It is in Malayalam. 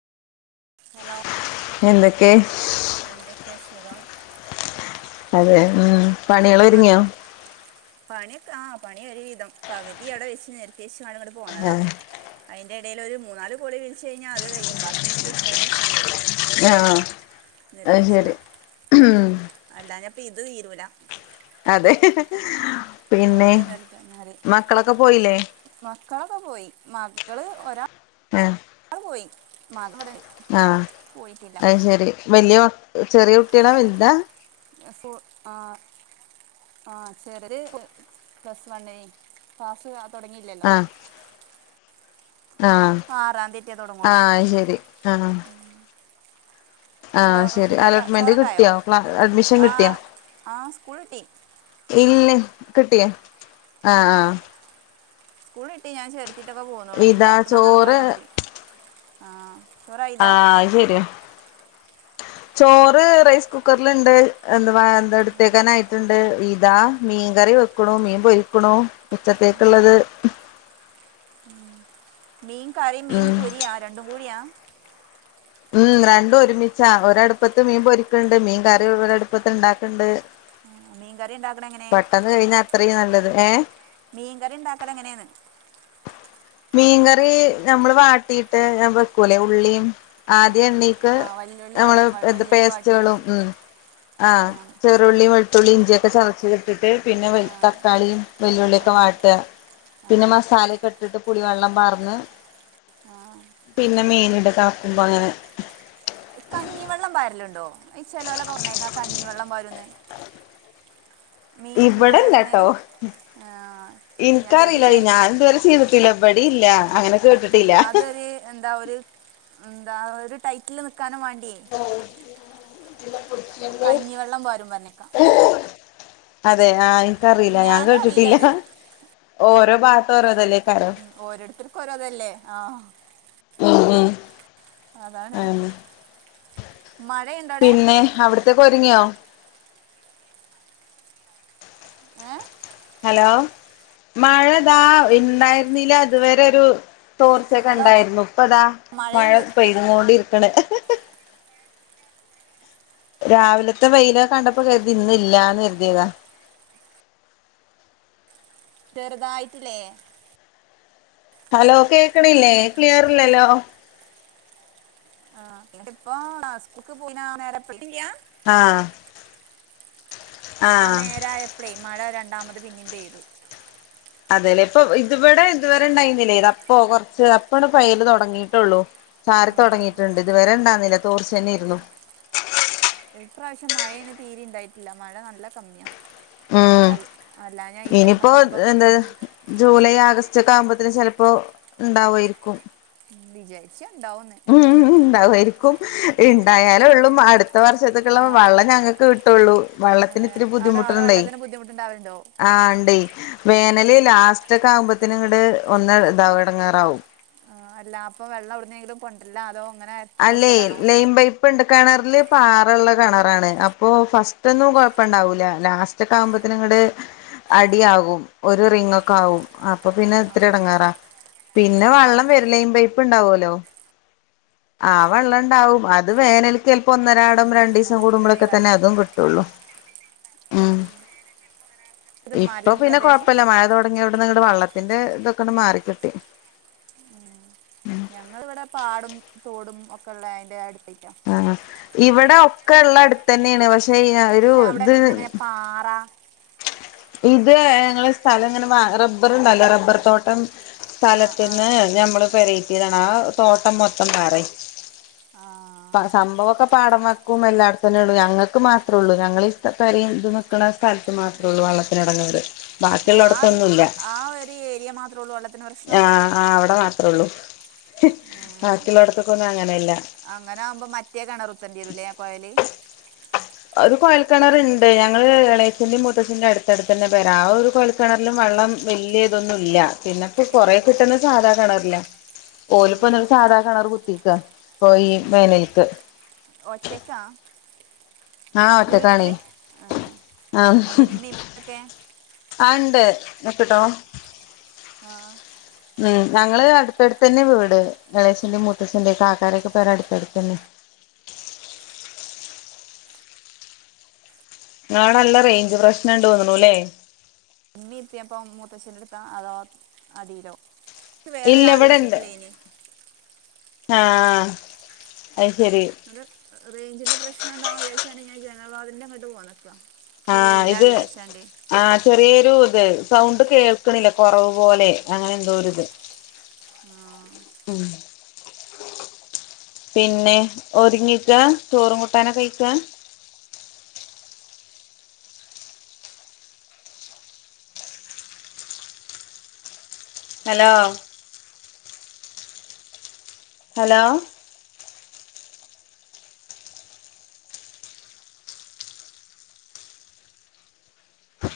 ഹലോ എന്തൊക്കെ എന്തൊക്കെ സുഖം അതെ ഉം പണികൾ മ്മ ഒരുങ്ങിയോ പണിക്കെ ആ പണി ഒരു വിധം പകുതി അവിടെ വെച്ച് നിർത്തിവെച്ച്ക്കാണ്ട് ങ്ങട്ട്പോ പോന്നതാ അതിന്റെ ഇടയിൽ ഒരു മൂന്നാല് കോള് വിളിച്ചഴിഞ്ഞാ അത് കഴിയും ബാക്കിന്നട്ട് ഇടക്കാച്ച്ക്കാണ്ട് ആഹ നിർത്തിയെച്ചതാ അല്ലാഞ്ഞപ്പത് തീരൂല അതെ പിന്നെ അതവിടെ നിർത്തി ഞാൻ മക്കളൊക്കെ പോയില്ലേ മക്കളൊക്കെ പോയി മകള് ഒരാള് പോയി മകൻബടെണ്ട് ആഹ അത് ശരി വലിയ ചെറിയ കുട്ടിയാളാ വലുതാ അപ്പൊ ആ ആ ചെർത് പ്ലസ് വണില് ക്ലാസ്സ് തുടങ്ങില്ലല്ലോ ആഹ ആറാം തീയതിയേ തുടങ്ങുള്ളൂ ആയ് ശരി ആഹ ചോ ആഹ ശരി ഫുഡൊക്കെ അലോട്ട്മെന്റ് ചോറൊക്കായോ കിട്ടിയോ ക്ലാ അഡ്മിഷൻ ആ കിട്ടിയാ ആ സ്കൂൾ കിട്ടി ഇല്ല കിട്ടിയോ ആ ആഹ ആ സ്കൂള്ട്ടി ഞാൻ ചേർത്തിട്ടൊക്കെ പോന്നുക്കുണു ഇഞ്ഞി ഇതാ തോർക്ക്ണന്നാണ് ചോറ് പോയാ മതി ആഹ ആ ആഹ് ശരിയ ചോറ് റൈസ് കുക്കറ്ല്ണ്ട് എന്തവാ എന്താ ഇട്ത്തേക്കാനായിട്ടുണ്ട് ഇതാ മീൻകറി വെക്കുണ്ട് വെക്കുണു മീൻപൊരിക്കുണു ഉച്ചത്തേക്കുള്ളത് ഉമീൻ കറിം മീൻ ഉം പൊരിയാ രണ്ടും കൂടിയാ ഉം രണ്ടും ഒരുമിച്ചാ ഒരടുപ്പത്ത് മീൻ പൊരിക്കണ്ട് മീൻ കറി ഒരട്പ്പത്ത് ണ്ടാക്ക്ണ്ട് ഉം മീൻ കറി ണ്ടാക്കണങ്ങനെ പണി കഴിഞ്ഞാ അത്രീം നല്ലത് ഏ മീൻകറി ഉണ്ടാക്കലെങ്ങനെന്ന് മീൻകറി നമ്മള് വാട്ടിയിട്ട് ഞാൻ വെക്കൂല്ലെ ഉള്ളീം ആ ആദ്യ ണ്ണീക്ക് ആ വല്ലുള്ളി നമ്മള് വാട്ടി ത് വല്ലുള്ളി വാട്ടിയിട്ട് പേസ്റ്റുകളും ഉം ആ ചെർത്ത് രുള്ളീം വെുത്തുള്ളി ഇഞ്ചിയൊക്കൊചതച്ച് പിന്നെ ആ താക്കളീം ആ വെല്ലുളിയൊക്കെ വാട്ട ആ പിന്നെ മസാലൊക്കെ ഇട്ട്ട്ട് പുള്ളി വെള്ളം പാർന്ന് ആ പിന്നെ മീൻ ഇട തെളക്കുമ്പോ അങ്ങനെ കഞ്ഞിവെള്ളം പാരലുണ്ടോ ഈ ചേലോലൊക്കെ പറഞ്ഞേക്ക കഞ്ഞിവെള്ളം പാരൂന്ന് മീൻ കറി ഇവിടെല്ലാട്ടോ വെക്ക്ണതീല് ഞാൻ ശ്രേദ്ധിച്ചില്ല അത് ഇതുവരെ ചെയ്തിട്ടില്ല ഇബടിം ആ അതൊരു എന്താ ഒരു എന്താ ഒരു ടൈറ്റില് നിക്കാനും വാണ്ടിയേ കഞ്ഞിവെള്ളം പാരും പറഞ്ഞേക്കാം [unintelligible] അതെ ആഹ എനിക്കറിയില്ല ഞാൻ ഞാനും അറിയില്ല കേട്ടിട്ടില്ല അത് ഓരോ ഭാത്ത് ഓരോതല്ലേ ഉം ഓരോർത്തർക്കും ഓരോതല്ലേ ആ ആ ആ അതാണ് മഴ യിണ്ട പിന്നെ, അവിടത്തെക്കെ ഒരുങ്ങിയോ ഏ ഹലോ! മഴതാ ഇണ്ടായിരുന്നില്ല ഇതുവരെരു ച്ചോർച്ചയൊക്കെ ഹലോ ണ്ടായ്രുന്നു. ഇപ്പതാ മഴ മഴയുണ്ട് പേഴ്ത്തുകൊണ്ടിര്ക്ക്ണ് രാവിലത്തെ വെയില് കണ്ടപ്പോ, കരുതി ന്ന് ഇല്ലാന്ന് കര്തിയതാ. ചെറുതായിട്ട്ല്ലേ ഹലോ കേക്ക്ണില്ലേ ക്ലിയറില്ലല്ലോ. ആ ഇപ്പൊ [inaudible] [inaudible] ആഹ് ആ ആഹ് നേരായപ്പളേ മഴ രണ്ടാമത് പിന്നിം പെയ്തു. അതെല്ലേ ഇപ്പൊ ഇത്ഇവിടെ ഇതുവരെ ഇണ്ടായിനീലെയ് ദാ ഇപ്പൊ കൊറച്ച് അപ്പണ്ട് പെയ്യല് തുടങ്ങിയിട്ടുള്ളൂ. ചാറി തുടങ്ങിയിട്ടുണ്ട് ഇതുവരെ ഇണ്ടാർന്നില തോർച്ചന്നെയ്രുന്നു. ഇപ്രാവശ്യം മഴ ന് തീരെ ഇണ്ടായിട്ടില്ല മഴ നല്ല കമ്മിയാ ഉം അൽ അല്ലാഞ്ഞാ ഈ ഇനിയിപ്പോ ടൈമൊക്കെ ആകുമ്പോ എന്താ ഉം ജൂലൈ, ആഗസ്റ്റ്, ഒക്കെ ആകുമ്പത്തിന് ചിലപ്പോ ഇണ്ടാവായിരിക്കും ഉം വിജാരിച്ച ഇണ്ടാവൂന്ന് ഉണ്ടാവായിരിക്കും ഇണ്ടായാലേ ഉള്ളു അടുത്ത ആ, വർഷത്തക്കുള്ള വള്ളം ഞങ്ങക്ക് കിട്ടൊള്ളു വള്ളത്തിന് ആടെ ആടെ വള്ളത്തിന് ബുദ്ധിമുട്ട് ഉണ്ടാവലുണ്ടോ ആഹ് ഇണ്ടെയ് വേനല് ലാസ്റ്റ് ഒക്കെ ആകുമ്പത്തിന് ഇങ്ങട് ഒന്ന് താവും എടങ്ങേറാവും ആഹ് അല്ല അപ്പൊ വെള്ളം എവിട്നേലും കൊണ്ടരലാ അതോ ഇങ്ങനെ അല്ലേയ് ലൈൻ പൈപ്പ് പ്പണ്ട് കിണറില് പാറള്ള കിണറാണ് അപ്പോ ഫസ്റ്റ് ഒന്നും കുഴപ്പം ഉണ്ടാവൂല ലാസ്റ്റ് റ്റൊക്കാവുമ്പത്തിന് ഇങ്ങട് അടി ആകും ഒരു റിങ്ങ് ഒക്കെ ആകും അപ്പൊ പിന്നെ ആ, ഇത്ര എടങ്ങാറാ പിന്നെ വള്ളം വെര് ലൈൻ പൈപ്പ് ഇണ്ടാവുല്ലോ ആ വള്ളം ഉണ്ടാവും അത് വേനൽ ക്ക് ചിലപ്പോ ആ, ഒന്നരാടം രണ്ടീസം അപ്പോൾ കൂടുമ്പോൾ ബുദ്ധിമുട്ടുണ്ടെങ്കിൽ ഒക്കെ കാരണം. തന്നെ അതും കിട്ടുള്ളൂ ഉം ഇത് ഇപ്പൊ മലൻ പിന്നെ പ്രദേശം കൊഴപ്പല്ല മഴ തൊട ഞ്ഞഔട്ന്ന്ങ്ങട് വള്ളത്തിന്റെ ഇതൊക്കെ മാറിക്കിട്ടി. ഉം ഞങ്ങള് ഇവിടെ പാടും തോടും ഒക്കെ ഉള്ള അതിന്റെ അട്ത്തെന്നാ ആ ഇവിടെ ഒക്കെ ഉള്ള അടുത്തന്നെയാണ് പക്ഷെ [unintelligible] പക്ഷെ അവിടെ പിന്നെങ്ങനെ ഇത് പാറ ഇത് ഞങ്ങളെ സ്ഥലം ഇങ്ങനെ റബ്ബർ ഉണ്ടല്ലോ റബ്ബർ തോട്ടം ആ ആ സ്ഥലത്തിന്ന് ആ ഞമ്മള് പെരേ കേറ്റിതാണ് ആ തോട്ടം മൊത്തം വേറെയ്ന് ആ പ സംഭവൊക്കെ പാടവക്കും എല്ലാട്ത്തെന്നെള്ളു ഞങ്ങൾക്ക് മാത്രെ ഉള്ളൂ ഞങ്ങൾ ഈ സ്ഥ പെരീം ഇതും നിക്കുന്നസ്ഥലത്ത് മാത്രെ ഉള്ളൂ വള്ള ഒരെടങ്ങേറ് ഏ ആ ഒരു ആ ഒരു ഏരിയ മാത്രം ഉള്ളൂ വള്ളത്തിന്ന് പ്രശ്നം അവിടെമാത്രെ ഉള്ളൂ ഏ. ബാക്കി ഉള്ളോട്ത്ത്ക്ക് ഒന്നും അങ്ങനെ ഇല്ല അങ്ങനെ ആകുമ്പോ മറ്റേ കെണറ് കുത്തണ്ടിവെരുല്ലെ ആ കൊയല് ഒരു കോഴൽക്കിണർണ്ട് ഞങ്ങള് എളേച്ചന്റെറെയും മുത്തച്ഛൻന്റെയും അടുത്തടുത്ത് തന്നെ ആണ് പെര ആ ഒരു കൊയൽ കിണറിലും വെള്ളം വല്ല്യാഇതൊന്നും ഇല്ല പിന്നപ്പൊ കൊറെ കിട്ടണത് സാധാ കിണറിലാ ഓല് ഇപ്പൊന്നട്ട്സാധാ കിണർ കുത്തിക്ക ഇപ്പൊ ഈ വേനൽക്ക്. ഒറ്റക്കാ ആഹ് ഒറ്റക്കാണേ വീട്ടില് ആഹ് അപ്പൊ ഇമ്മീം ഇപ്പെക്കെ ആഹ് ണ്ട് നിക്ക് ട്ടൊ ആഹ് ഉം ഞങ്ങള്അടുത്ത അടുത്ത് തന്നെ വീട് എളയച്ഛന്റെയും മുത്തച്ഛന്റെ കാക്കാരൊക്കെ പേര അട്ത്തട്ത്ത് തന്നെ ഇങ്ങളോടെ നല്ല റേഞ്ച് പ്രശ്നംണ്ട് തോന്നുണുല്ലേ ഇമ്മി ഇപ്പിം അപ്പൊ മൂത്തച്ഛന്റെ അടുത്താ അതോ അടിലോ ഇല്ല ഇവിടെണ്ട് ആഹ് അശെരി അത് റേഞ്ചിന്റെ പ്രശ്നംണ്ടാവും വിചാരിച്ചാണ്ട് ഞാൻ ഈ ജനാവാതിലിന്റെ ങ്ങട്ട് പോന്നത് ആഹ് ഇത് ആഹ് ചെറിയൊരു ഇത് സൗണ്ട് കേൾക്കണില്ല കൊറവ് പോലെ അങ്ങനെ എന്തോഒരു ഇത് അഹ് പിന്നെ ഒതുങ്ങിക്കാ ചോറും കൂട്ടാനൊ അയിക്കാ ഹലോ ഹലോ